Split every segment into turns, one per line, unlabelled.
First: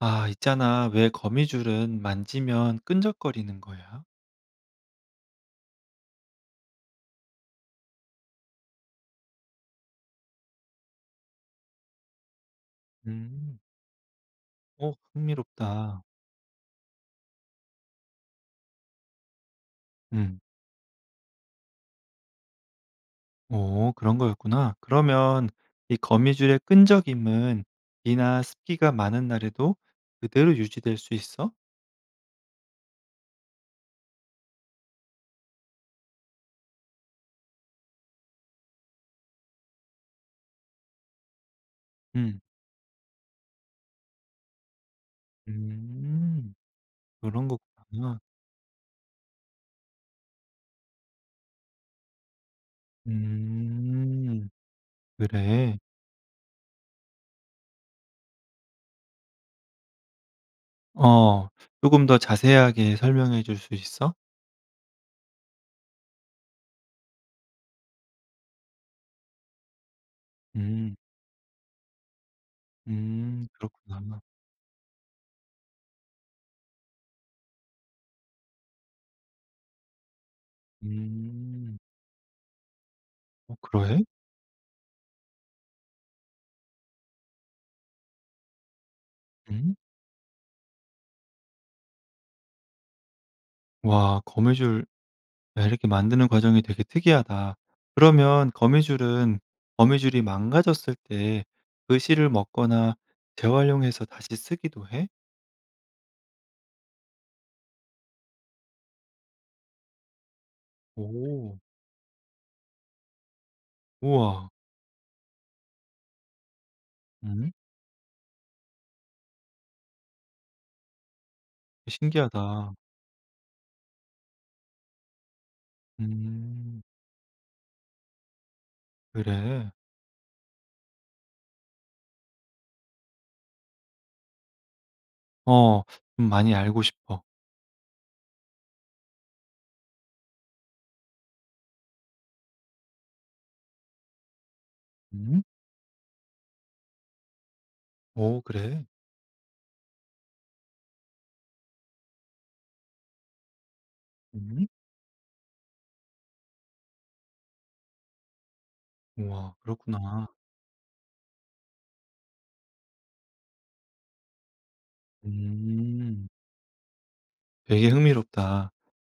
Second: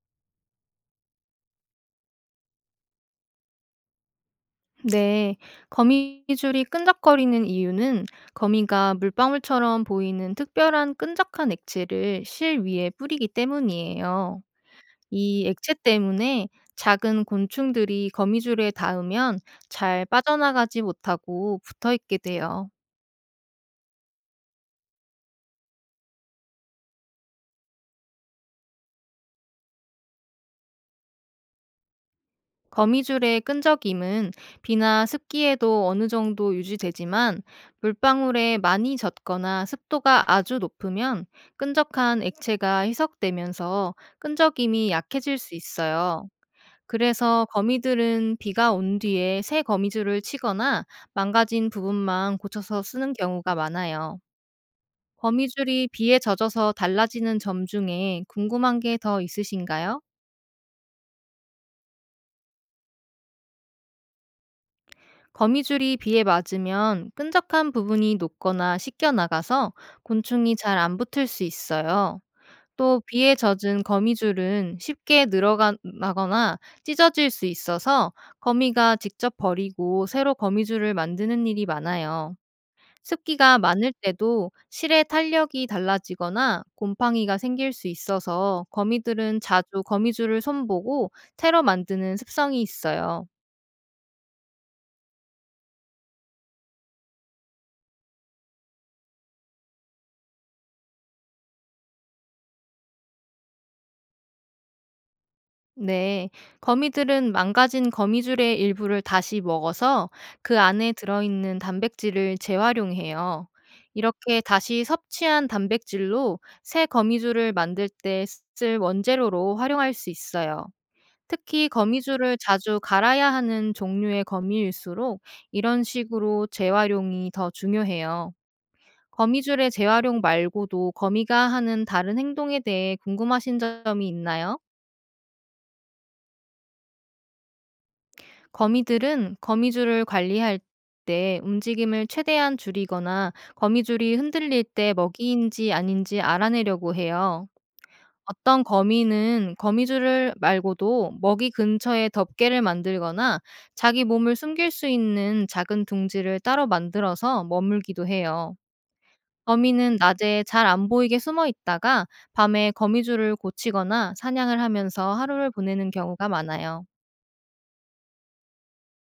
아, 있잖아. 왜 거미줄은 만지면 끈적거리는 거야?
네, 거미줄이 끈적거리는 이유는 거미가 물방울처럼 보이는 특별한 끈적한 액체를 실 위에 뿌리기
음,
때문이에요.
오,
이 액체
흥미롭다.
때문에 작은 곤충들이 거미줄에 닿으면 잘
음,
빠져나가지 못하고 붙어 있게 돼요.
오, 그런 거였구나. 그러면 이 거미줄의 끈적임은 비나 습기가 많은 날에도 그대로 유지될 수 있어?
거미줄의 끈적임은 비나 습기에도 어느 정도 유지되지만, 물방울에 많이 젖거나 습도가 아주 높으면 끈적한
음,
액체가 희석되면서 끈적임이 약해질 수 있어요.
음,
그래서
그런 거구나.
거미들은 비가 온 뒤에 새 거미줄을 치거나 망가진 부분만 고쳐서 쓰는 경우가 많아요.
음. 그래.
거미줄이 비에 젖어서 달라지는 점 중에 궁금한 게 더 있으신가요?
어, 조금 더 자세하게 설명해 줄 수 있어?
거미줄이 비에 맞으면 끈적한 부분이 녹거나 씻겨 나가서 곤충이 잘 안
음,
붙을 수 있어요. 또 비에 젖은
그렇구나.
거미줄은 쉽게 늘어나거나 찢어질 수 있어서, 거미가 직접 버리고 새로 거미줄을 만드는 일이
음,
많아요.
어,
습기가 많을
그래?
때도 실의 탄력이 달라지거나 곰팡이가 생길 수 있어서, 거미들은
음?
자주 거미줄을 손보고 새로 만드는 습성이 있어요.
와, 거미줄. 야, 이렇게 만드는 과정이 되게 특이하다. 그러면 거미줄은, 거미줄이 망가졌을 때 그 씨를 먹거나 재활용해서 다시 쓰기도 해?
네, 거미들은 망가진 거미줄의 일부를 다시 먹어서 그 안에 들어있는
오.
단백질을 재활용해요. 이렇게
우와.
다시 섭취한 단백질로 새 거미줄을
음.
만들 때 쓸 원재료로 활용할 수 있어요. 특히 거미줄을
신기하다.
자주 갈아야 하는 종류의 거미일수록 이런 식으로
음.
재활용이 더 중요해요. 거미줄의
그래?
재활용 말고도 거미가 하는 다른 행동에 대해 궁금하신 점이 있나요?
어. 좀 많이 알고 싶어.
거미들은 거미줄을 관리할 때 움직임을 최대한 줄이거나, 거미줄이 흔들릴 때
음.
먹이인지 아닌지 알아내려고 해요.
오,
어떤
그래?
거미는 거미줄을 말고도 먹이 근처에 덮개를 만들거나 자기 몸을
음.
숨길 수 있는 작은 둥지를 따로 만들어서 머물기도 해요.
우와,
거미는
그렇구나.
낮에 잘 안 보이게 숨어 있다가 밤에 거미줄을 고치거나 사냥을 하면서 하루를 보내는
음.
경우가 많아요.
되게 흥미롭다.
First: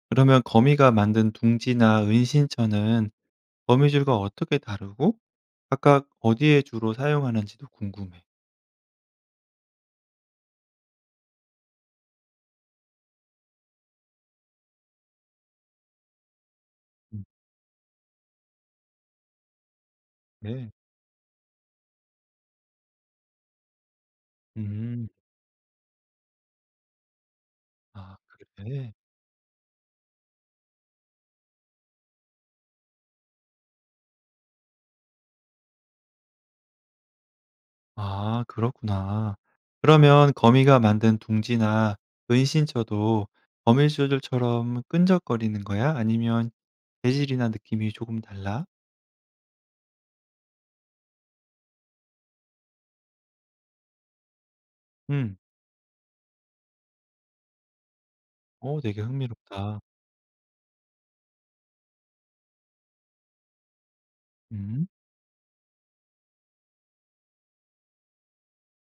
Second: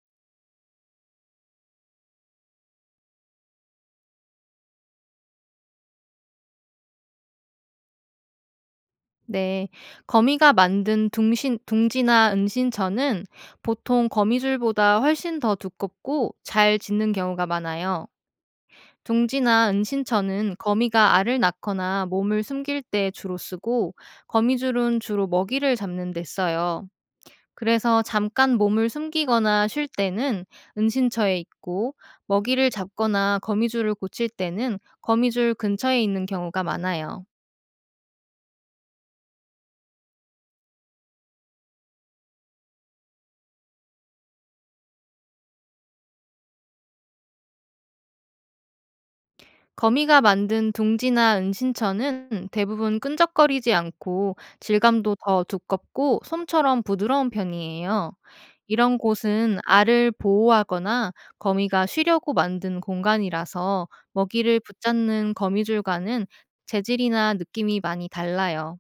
그러면 거미가 만든 둥지나 은신처는 거미줄과 어떻게 다르고 각각 어디에 주로 사용하는지도 궁금해.
네. 거미가 만든 둥신 둥지나 은신처는 보통 거미줄보다 훨씬 더 두껍고 잘 짓는
음.
경우가 많아요. 둥지나 은신처는
네.
거미가 알을 낳거나 몸을 숨길 때 주로 쓰고, 거미줄은
음.
주로 먹이를 잡는 데 써요. 그래서
아.
잠깐 몸을
그래.
숨기거나 쉴 때는 은신처에 있고, 먹이를 잡거나 거미줄을 고칠 때는 거미줄 근처에 있는 경우가 많아요.
아, 그렇구나. 그러면 거미가 만든 둥지나 은신처도 거미줄처럼 끈적거리는 거야? 아니면 재질이나 느낌이 조금 달라?
거미가 만든 둥지나 은신처는 대부분 끈적거리지 않고, 질감도
음.
더 두껍고 솜처럼 부드러운 편이에요.
어,
이런
되게
곳은
흥미롭다.
알을 보호하거나 거미가 쉬려고 만든 공간이라서 먹이를
음.
붙잡는 거미줄과는 재질이나 느낌이 많이 달라요.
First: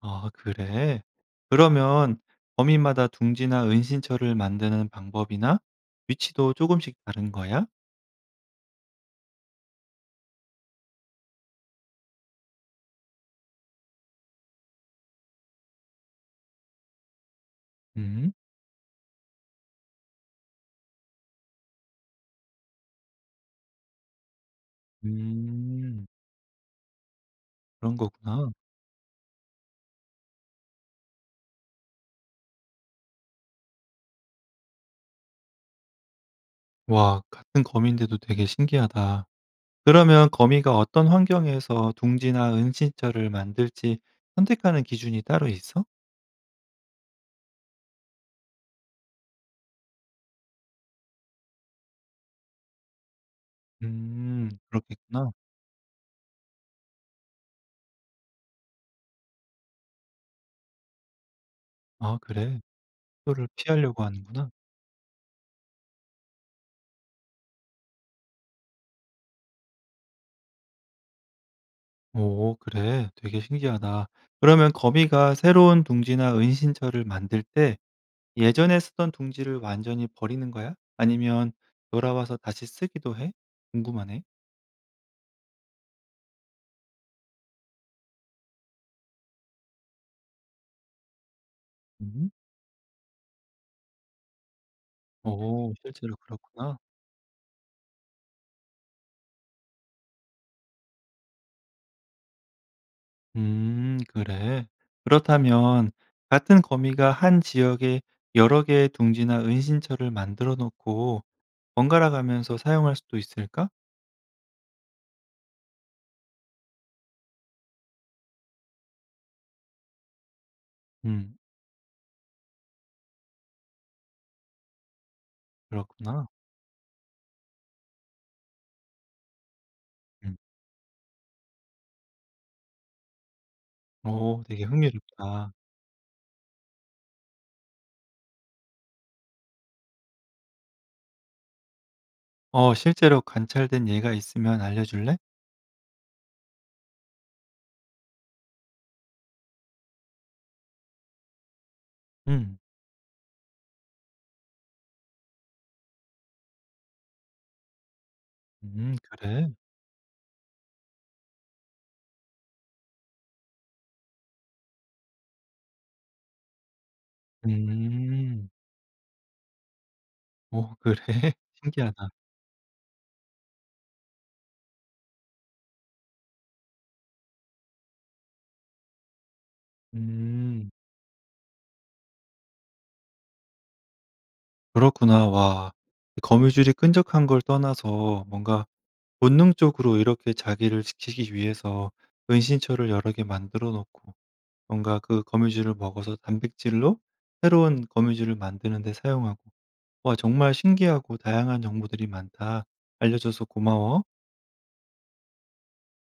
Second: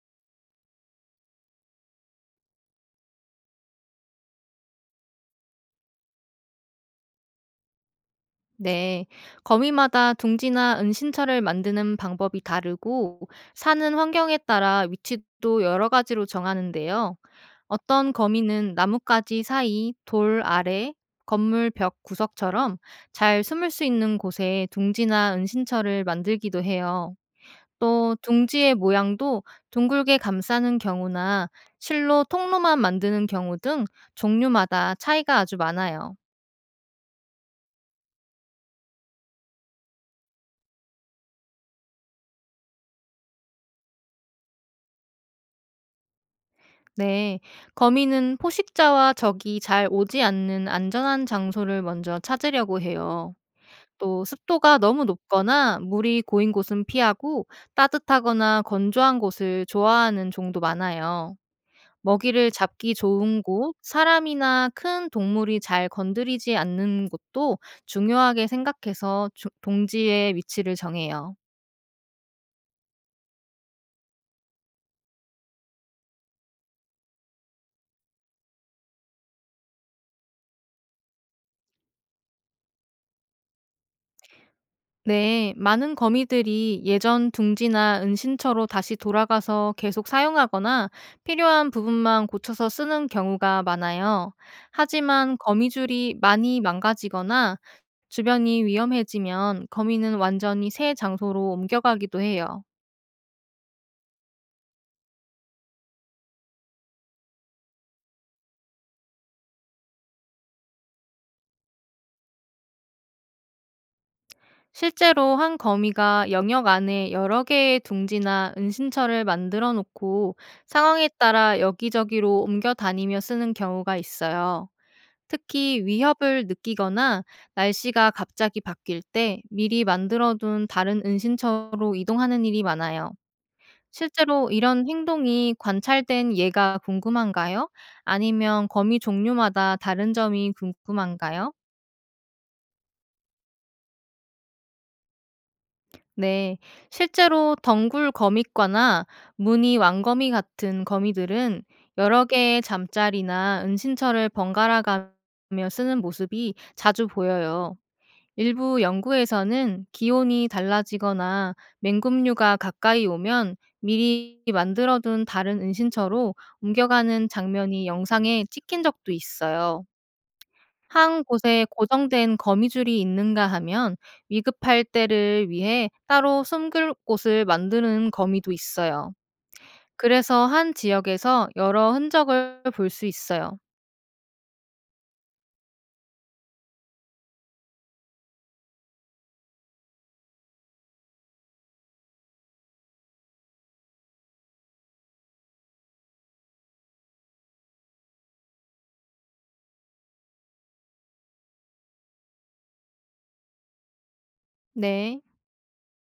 아, 그래? 그러면 거미마다 둥지나 은신처를 만드는 방법이나 위치도 조금씩 다른 거야?
네. 거미마다 둥지나 은신처를 만드는 방법이 다르고, 사는 환경에 따라 위치도 여러 가지로 정하는데요. 어떤
음.
거미는 나뭇가지 사이, 돌 아래, 건물 벽 구석처럼 잘 숨을 수 있는 곳에 둥지나 은신처를
음.
만들기도 해요.
그런
또
거구나.
둥지의 모양도 둥글게 감싸는 경우나 실로 통로만 만드는 경우 등 종류마다 차이가 아주 많아요.
와, 같은 거미인데도 되게 신기하다. 그러면 거미가 어떤 환경에서 둥지나 은신처를 만들지 선택하는 기준이 따로 있어?
네, 거미는 포식자와 적이 잘 오지 않는 안전한 장소를 먼저 찾으려고 해요. 또
음,
습도가 너무
그렇겠구나.
높거나 물이 고인 곳은 피하고, 따뜻하거나 건조한 곳을 좋아하는 종도 많아요.
아,
먹이를
그래.
잡기
해
좋은
를
곳,
피하려고 하는구나.
사람이나 큰 동물이 잘 건드리지 않는 곳도 중요하게 생각해서 동지의 위치를 정해요.
오, 그래. 되게 신기하다. 그러면 거미가 새로운 둥지나 은신처를 만들 때 예전에 쓰던 둥지를 완전히 버리는 거야? 아니면 돌아와서 다시 쓰기도 해? 궁금하네.
네, 많은 거미들이 예전 둥지나 은신처로 다시 돌아가서 계속 사용하거나 필요한 부분만
음.
고쳐서 쓰는 경우가 많아요. 하지만
오, 실제로
거미줄이 많이
그렇구나.
망가지거나 주변이 위험해지면 거미는 완전히 새 장소로 옮겨가기도 해요.
그래. 그렇다면 같은 거미가 한 지역에 여러 개의 둥지나 은신처를 만들어 놓고 번갈아 가면서 사용할 수도 있을까?
실제로 한 거미가 영역 안에 여러 개의 둥지나 은신처를 만들어 놓고 상황에
음,
따라 여기저기로 옮겨 다니며 쓰는 경우가 있어요. 특히
그렇구나.
위협을 느끼거나 날씨가 갑자기 바뀔 때 미리 만들어
음.
둔 다른 은신처로 이동하는 일이 많아요.
오,
실제로
되게
이런
흥미롭다.
행동이 관찰된 예가 궁금한가요? 아니면 거미 종류마다 다른 점이 궁금한가요?
어, 실제로 관찰된 예가 있으면 알려줄래?
네, 실제로 덩굴 거미과나 무늬 왕거미 같은 거미들은 여러
음,
개의 잠자리나 은신처를 번갈아 가며 쓰는 모습이 자주 보여요. 일부
그래.
연구에서는 기온이 달라지거나 맹금류가 가까이 오면 미리 만들어둔 다른 은신처로 옮겨가는 장면이 영상에
음,
찍힌 적도 있어요.
오, 그래.
한 곳에
신기하다.
고정된 거미줄이 있는가 하면 위급할 때를 위해 따로 숨길 곳을 만드는 거미도 있어요. 그래서
음,
한 지역에서 여러 흔적을 볼 수 있어요.
그렇구나. 와. 거미줄이 끈적한 걸 떠나서 뭔가 본능적으로 이렇게 자기를 지키기 위해서 은신처를 여러 개 만들어 놓고, 뭔가 그 거미줄을 먹어서 단백질로 새로운 거미줄을 만드는 데 사용하고, '와, 정말 신기하고 다양한 정보들이 많다. 알려줘서 고마워.'
네.